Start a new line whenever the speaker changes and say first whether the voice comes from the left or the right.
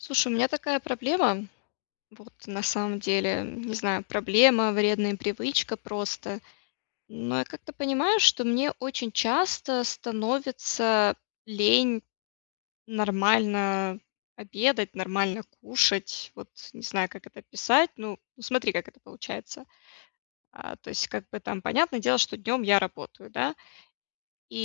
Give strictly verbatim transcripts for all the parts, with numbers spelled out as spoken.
left: Слушай, у меня такая проблема, вот, на самом деле, м, не знаю, проблема, вредная привычка, просто, но, я как-то понимаю, что мне очень часто становится лень нормально обедать, нормально кушать, вот, не знаю, как это описать, ну, ну, смотри, как это получается. А, то есть, как бы, там, понятное дело, что днем я работаю, да.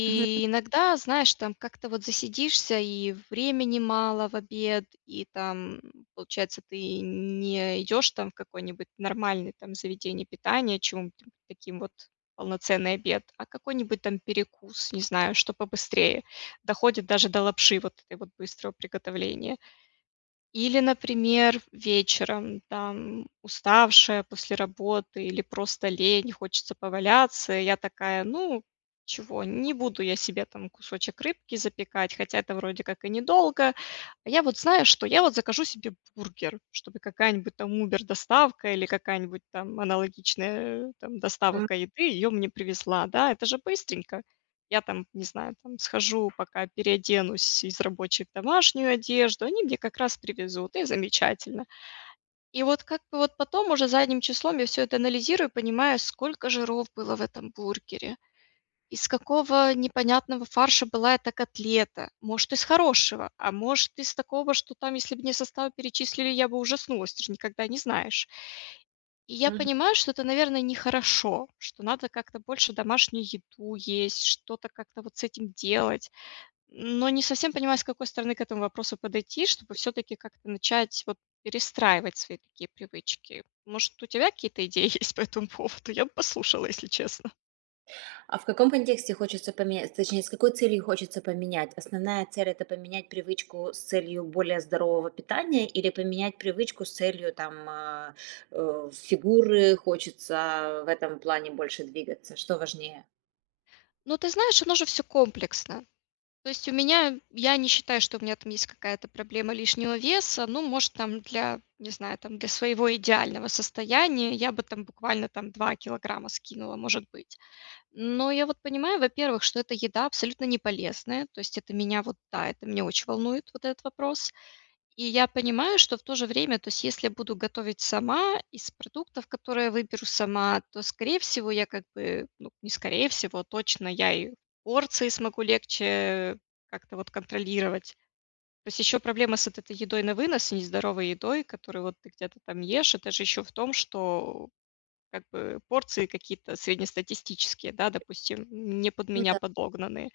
right: [unintelligible] П нятно.
left: иногда, знаешь, там, как-то вот засидишься, и времени мало в обед, и, там, м, получается, ты н-не идешь, там, в какой-нибудь нормальный, там, заведение питания, [unintelligible] чём там, таким вот, полноценный обед, а, какой-нибудь, там, перекус, не знаю, что побыстрее, доходит даже до лапши, вот этой вот, быстрого приготовления. Или, например, вечером, там, уставшая после работы, или просто лень, хочется поваляться, и, я такая, ну, чего, не буду я себе, там, кусочек рыбки запекать, хотя, это, вроде как, и недолго, я вот знаю, что я вот закажу себе бургер, чтобы какая-нибудь, там, убер доставка, или какая-нибудь, там, аналогичная, э, там,
right: М.
left: доставка еды, её мне привезла, да, это же быстренько. Я, там, не знаю, там, схожу, пока переоденусь из рабочей в домашнюю одежду, они мне, как раз, привезут, и замечательно. И, вот, как бы, вот, потом, уже, задним числом, я всё это анализирую, понимаю, сколько жиров было в этом бургере, из какого непонятного фарша была эта котлета, может, из хорошего, а может, из такого, что, там, если б мне составы перечислили, я бы ужаснулась, ты же никогда не знаешь. И, я
right: Мгм.
left: понимаю, что это, наверно, не хорошо, что надо, как-то, больше домашнюю еду есть, что-то как-то вот с этим делать, но, не совсем понимаю, с какой стороны к этому вопросу подойти, чтобы, всё-таки, как-то начать, вот, перестраивать свои такие привычки. Может, у тебя какие-то идеи есть по этому поводу? Я бы послушала, если честно.
right: А, в каком контексте хочется поменять, точнее, с какой целью хочется поменять? Основная цель- это поменять привычку с целью более здорового питания, или поменять привычку с целью, там, а, э, фигуры, хочется, а, в этом плане, больше двигаться? Что важнее?
left: Ну, ты знаешь, оно же всё комплексно. То есть, у меня, я не считаю, что у меня, там, есть какая-то проблема лишнего веса, ну, может, там, для, не знаю, там, для своего идеального состояния, я бы, там, буквально, там, два килограмма скинула, может быть. Но, я вот понимаю, во-первых, что эта еда абсолютно не полезная, то есть, это меня, вот, да, это меня очень волнует вот этот вопрос, и, я понимаю, что, в то же время, то есть, если буду готовить сама из продуктов, которые выберу сама, то, скорее всего, я, как бы, ну, не скорее всего, точно, я и порции смогу легче, э, как-то, вот, контролировать. То есть, еще проблема с вот этой едой на вынос, нездоровой едой, которую, вот, ты где-то там ешь, это же, еще, в том, что, э, как бы, порции какие-то среднестатистические, да, допустим, м, не под
right: Ну
left: меня
right: да.
left: подогнанные,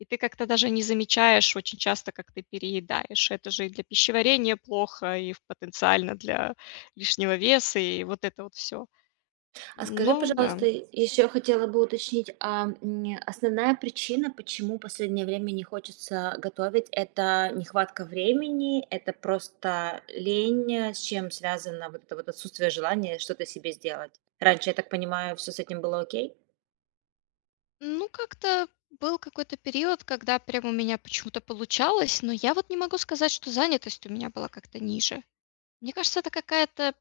left: и ты как-то даже не замечаешь очень часто, как ты переедаешь. Это же, и для пищеварения плохо, и, в потенциально, для лишнего веса, и, вот, это вот, всё.
right: А, скажи,
left: Ну да.
right: пожалуйста, и, еще, хотела бы уточнить, а, м, основная причина, почему последнее время не хочется, а, готовить: это нехватка времени, это, просто, лень, с чем связано вот это вот отсутствие желания что-то себе сделать? Раньше, я так понимаю, всё с этим было окей.
left: Ну, как-то был какой-то период, когда прям у меня почему-то получалось, но я вот не могу сказать, что занятость у меня была как-то ниже. Мне кажется, это какая-то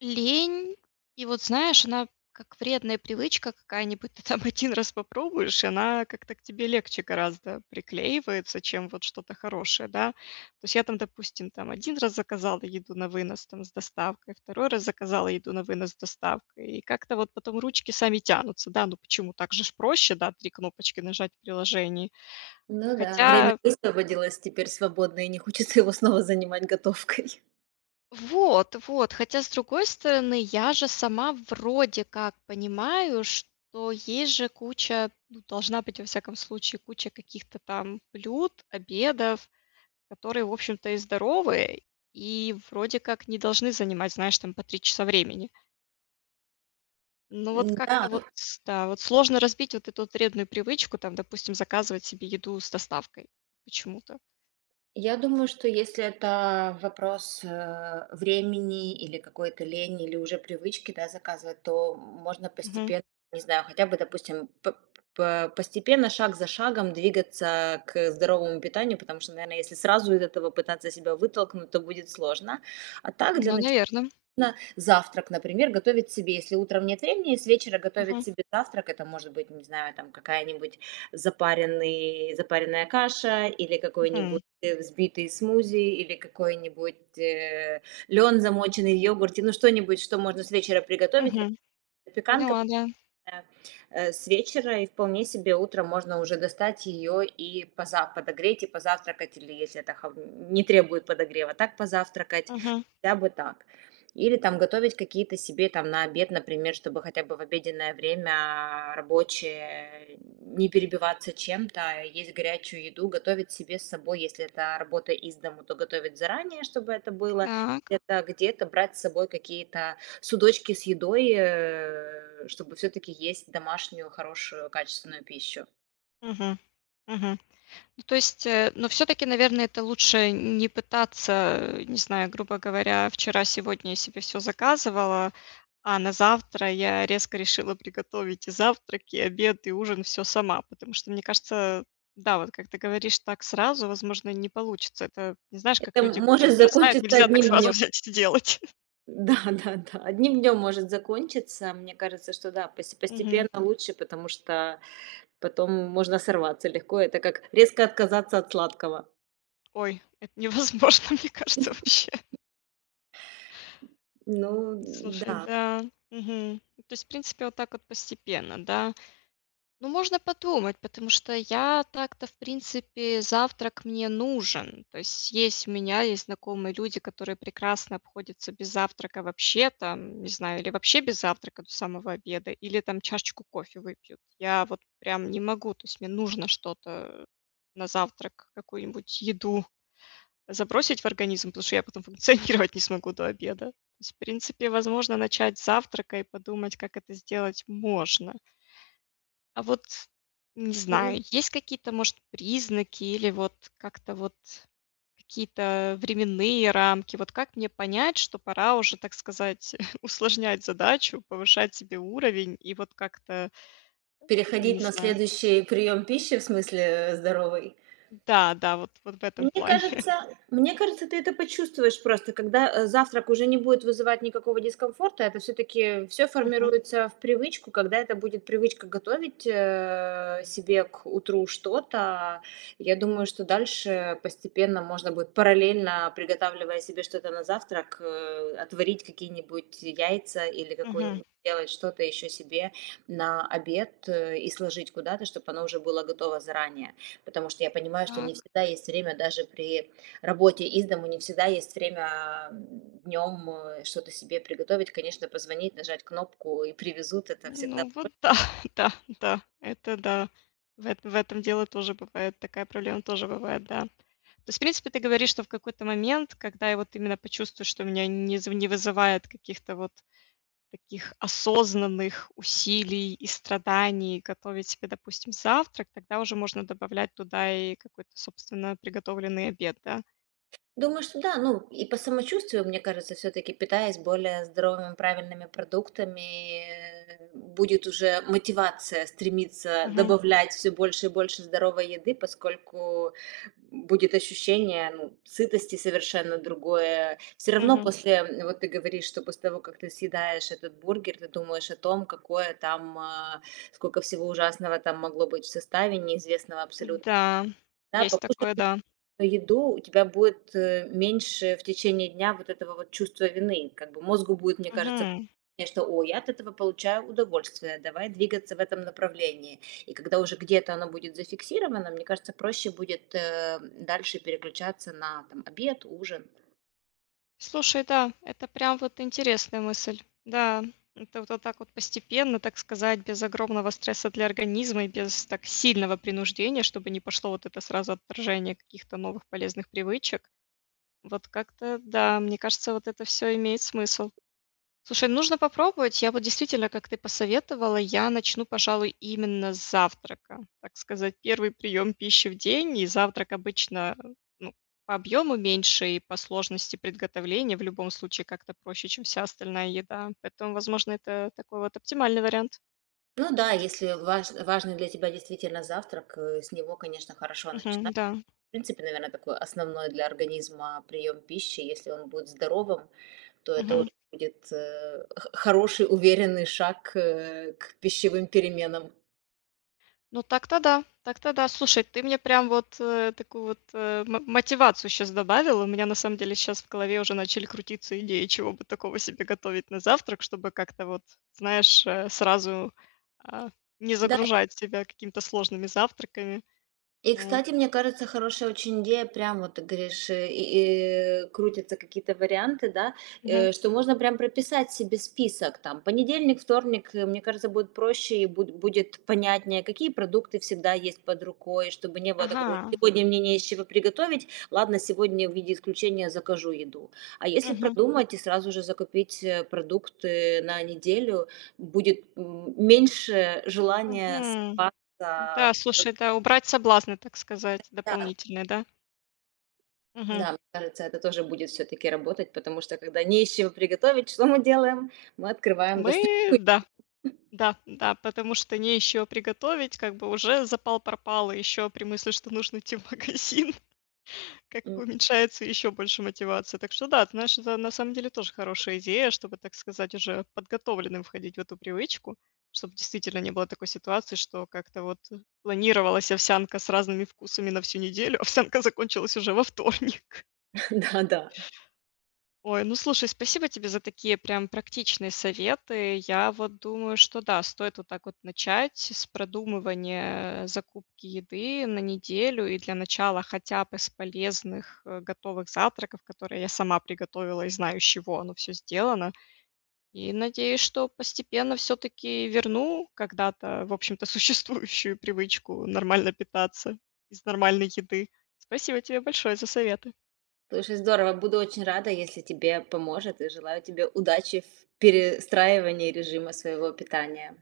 left: лень, и вот, знаешь, она как вредная привычка какая-нибудь: ты там один раз попробуешь, и она как-то к тебе легче гораздо приклеивается, чем вот что-то хорошее, да. То есть я там, допустим, там один раз заказала еду на вынос, там, с доставкой, второй раз заказала еду на вынос с доставкой, и как-то вот потом ручки сами тянутся. Да, ну почему, так же ж проще, да, три кнопочки нажать в приложении.
right: Ну да. Время
left: Хотя
right: высвободилось, теперь свободно, и не хочется его снова занимать готовкой.
left: Вот, вот, хотя, с другой стороны, я же сама вроде как понимаю, что есть же куча, ну, должна быть, во всяком случае, куча каких-то там блюд, обедов, которые, в общем-то, и здоровые, и вроде как не должны занимать, знаешь, там, по три часа времени. Ну, вот
right: Н-да,
left: как-то
right: вот.
left: вот, ста сложно разбить вот эту вот вредную привычку, там, допустим, заказывать себе еду с доставкой почему-то.
right: Я думаю, что если это вопрос, э, времени или какой-то лени, или уже привычки, да, заказывать, то можно
left: Мгм.
right: постепенно, не знаю, хотя бы, допустим, п по постепенно, шаг за шагом двигаться, э, к здоровому питанию. Потому что, наверно, если сразу из этого пытаться себя вытолкнуть, то будет сложно. А так, для
left: Ну,
right: начала
left: наверно.
right: завтрак, например, готовить себе. Если утром нет времени, с вечера готовить
left: Мгм.
right: себе завтрак, это может быть, не знаю, там, какая-нибудь запаренный запаренная каша, или
left: Мгм.
right: какой-нибудь взбитый смузи, или какой-нибудь, э, лён, замоченный в йогурте. Ну, что-нибудь, что можно с вечера приготовить, или
left: Мгм.
right: запеканка,
left: Поняла, да.
right: да, э, с вечера, и вполне себе утром можно уже достать её и поза подогреть, и позавтракать, или если это холо не требует подогрева, так позавтракать.
left: Мгм.
right: Хотя бы так. Или, там, готовить какие-то себе, там, на обед, например, чтобы хотя бы в обеденное время рабочее не перебиваться чем-то, есть горячую еду. Готовить себе с собой. Если это работа из дома, то готовить заранее, чтобы это было.
left: Так.
right: Это где-то брать с собой какие-то судочки с едой, э, чтобы всё-таки есть домашнюю, хорошую, качественную пищу.
left: Мгм. Мгм. Ну, то есть, э, ну, всё-таки, наверно, это лучше н не пытаться, э, не знаю, грубо говоря, вчера-сегодня я себе всё заказывала, а на завтра я резко решила приготовить и завтрак, и обед, и ужин- всё сама. Потому что, мне кажется, да, вот как ты говоришь, так сразу, возможно, не получится это. Знаешь, как
right: Это
left: люди
right: может
left: курить бросают?
right: закончиться
left: Нельзя так
right: одним
left: сразу
right: днём.
left: взять и сделать.
right: Да, да, да, одним днём может закончиться. Мне кажется, что да, посте постепенно
left: Мгм.
right: лучше, потому что потом можно сорваться легко, это как резко отказаться от сладкого.
left: Ой, это невозможно, мне кажется, вообще.
right: Ну,
left: Ну, слушай,
right: н-да.
left: да, мгм. То есть, в принципе, вот так вот постепенно, да? Ну, можно подумать, потому что я так-то в принципе, завтрак мне нужен. То есть у меня есть знакомые люди, которые прекрасно обходятся без завтрака вообще, там, не знаю, или вообще без завтрака до самого обеда, или, там, чашечку кофе выпьют. Я вот прям не могу, то есть мне нужно что-то, э, на завтрак, какую-нибудь еду забросить в организм, потому что я потом функционировать не смогу до обеда. В принципе, возможно, начать с завтрака и подумать, как это сделать можно. А вот, не
right: Ну, з
left: знаю, есть какие-то, может, признаки или, вот, как-то вот какие-то временные рамки, вот как мне понять, что пора уже, так сказать, усложнять задачу, повышать себе уровень и вот как-то,
right: Переходить
left: не
right: на
left: знаю.
right: следующий приём пищи в смысле, э, здоровой?
left: Да, да, вот вот в этом
right: Мне
left: плане.
right: кажется мне кажется, ты это почувствуешь просто. Когда, э, завтрак уже не будет вызывать никакого дискомфорта, это всё-таки всё
left: Мгм.
right: формируется в привычку. Когда это будет привычка готовить, э, себе к утру что-то, я думаю, что дальше постепенно можно будет, параллельно приготавливая себе что-то на завтрак, э, отварить какие-нибудь яйца или
left: Мгм.
right: какой-ни делать что-то еще себе на обед и сложить куда-то, чтобы оно уже было готово заранее. Потому что я понимаю, что не
left: Так.
right: всегда есть время даже при работе из дому, не всегда есть время, а, м, днем, э, что-то себе приготовить. Конечно, позвонить, нажать кнопку, и привезут- это всегда
left: Ну, вот да,
right: проще.
left: да, да, это да, в это в этом дело тоже бывает, такая проблема тоже бывает, да. То есть, в принципе, ты говоришь, что в какой-то момент, когда я вот именно почувствую, что у меня не зв не вызывает каких-то вот таких осознанных усилий и страданий готовить себе, допустим, завтрак, тогда уже можно добавлять туда и какой-то, собственно, приготовленный обед, да?
right: Думаю, что да. Ну, и по самочувствию, мне кажется, всё-таки, питаясь более здоровыми, правильными продуктами, э, будет уже мотивация стремиться
left: Мгм.
right: добавлять всё больше и больше здоровой еды. Поскольку, м, будет ощущение, ну, сытости совершенно другое. Всё равно
left: Мгм.
right: после вот ты говоришь, что после того, как ты съедаешь этот бургер, ты думаешь о том, какое там а, сколько всего ужасного там могло быть в составе неизвестного абсолютно.
left: Н-да,
right: Да,
left: есть
right: покушая
left: такое, да.
right: еду, у тебя будет, э, меньше в течение дня вот этого вот чувства вины, как бы. Мозгу будет, мне кажется,
left: Мгм.
right: мне что: "Ой, я от этого получаю удовольствие, давай двигаться в этом направлении". И когда уже где-то оно будет зафиксировано, мне кажется, проще будет, э, дальше переключаться на, там, обед, ужин.
left: Слушай, да, это прям вот интересная мысль. Да, это вот так вот постепенно, так сказать, без огромного стресса для организма и без так сильного принуждения, чтобы не пошло вот это сразу отторжение каких-то новых полезных привычек. Вот как-то да, мне кажется, вот это всё имеет смысл. Слушай, нужно попробовать. Я вот действительно, как ты посоветовала, я начну, пожалуй, именно с завтрака. Так сказать, первый прием пищи в день, и завтрак обычно, ну, по объему меньше и по сложности приготовления в любом случае как-то проще, чем вся остальная еда, поэтому, возможно, это такой вот оптимальный вариант.
right: Ну да, если важ важный для тебя действительно завтрак, э, с него, конечно, хорошо начинать.
left: Мгм, да.
right: В принципе, наверно, такой основной для организма приём пищи. Если он будет здоровым, то это он
left: Мгм.
right: будет, э, х хороший, уверенный шаг к, э, к пищевым переменам.
left: Ну, так-то да, так-то да, слушай, ты мне прям вот, э, такую вот, э, м мотивацию щас добавила. У меня на самом деле щас в голове уже начали крутиться идеи, чего бы такого себе готовить на завтрак, чтобы как-то вот, знаешь, э, сразу, а, не
right: Да й
left: загружать себя какими-то сложными завтраками.
right: И
left: Вот.
right: кстати, мне кажется, хорошая очень идея, прям вот ты говоришь, и, э, крутятся какие-то варианты, да,
left: Мгм.
right: э, что можно прям прописать себе список. Там, понедельник, вторник, э, мне кажется, будет проще и бу будет понятнее, какие продукты всегда есть под рукой, чтобы не было такого: "Ой,
left: Ага.
right: сегодня мне не из чего приготовить, ладно, сегодня в виде исключения закажу еду". А если
left: Мгм.
right: продумать и сразу же закупить, э, продукты на неделю, будет, м, меньше желания
left: Мгм. Да,
right: сорваться. Вот.
left: слушай, да, убрать соблазны, так сказать,
right: Да.
left: дополнительные, да? Мгм.
right: Да, мне кажется, это тоже будет всё-таки работать, потому что, когда не из чего приготовить, что мы делаем? Мы открываем
left: Мы,
right: достойный
left: да.
right: [unintelligible]
left: Да, да, потому что не из чего приготовить, как бы уже запал пропал, ещё при мысли, что нужно идти в магазин, как
right: М.
left: бы уменьшается ещё больше мотивация. Так что да, знаешь, это на самом деле тоже хорошая идея, чтобы, так сказать, уже подготовленным входить в эту привычку. Чтобы действительно не было такой ситуации, что как-то вот, э, планировалась овсянка с разными вкусами на всю неделю, а овсянка закончилась уже во вторник.
right: Да, да.
left: Ой, ну, слушай, спасибо тебе за такие прям практичные советы. Я вот думаю, что да, стоит вот так вот начать с продумывания, э, закупки еды на неделю, и для начала хотя бы с полезных, э, готовых завтраков, которые я сама приготовила и знаю, из чего оно всё сделано. И, надеюсь, что постепенно всё-таки верну когда-то, в общем-то, существующую привычку нормально питаться из нормальной еды. Спасибо тебе большое за советы.
right: Слушай, здорово! Буду очень рада, если тебе поможет, и желаю тебе удачи в перестраивании режима своего питания.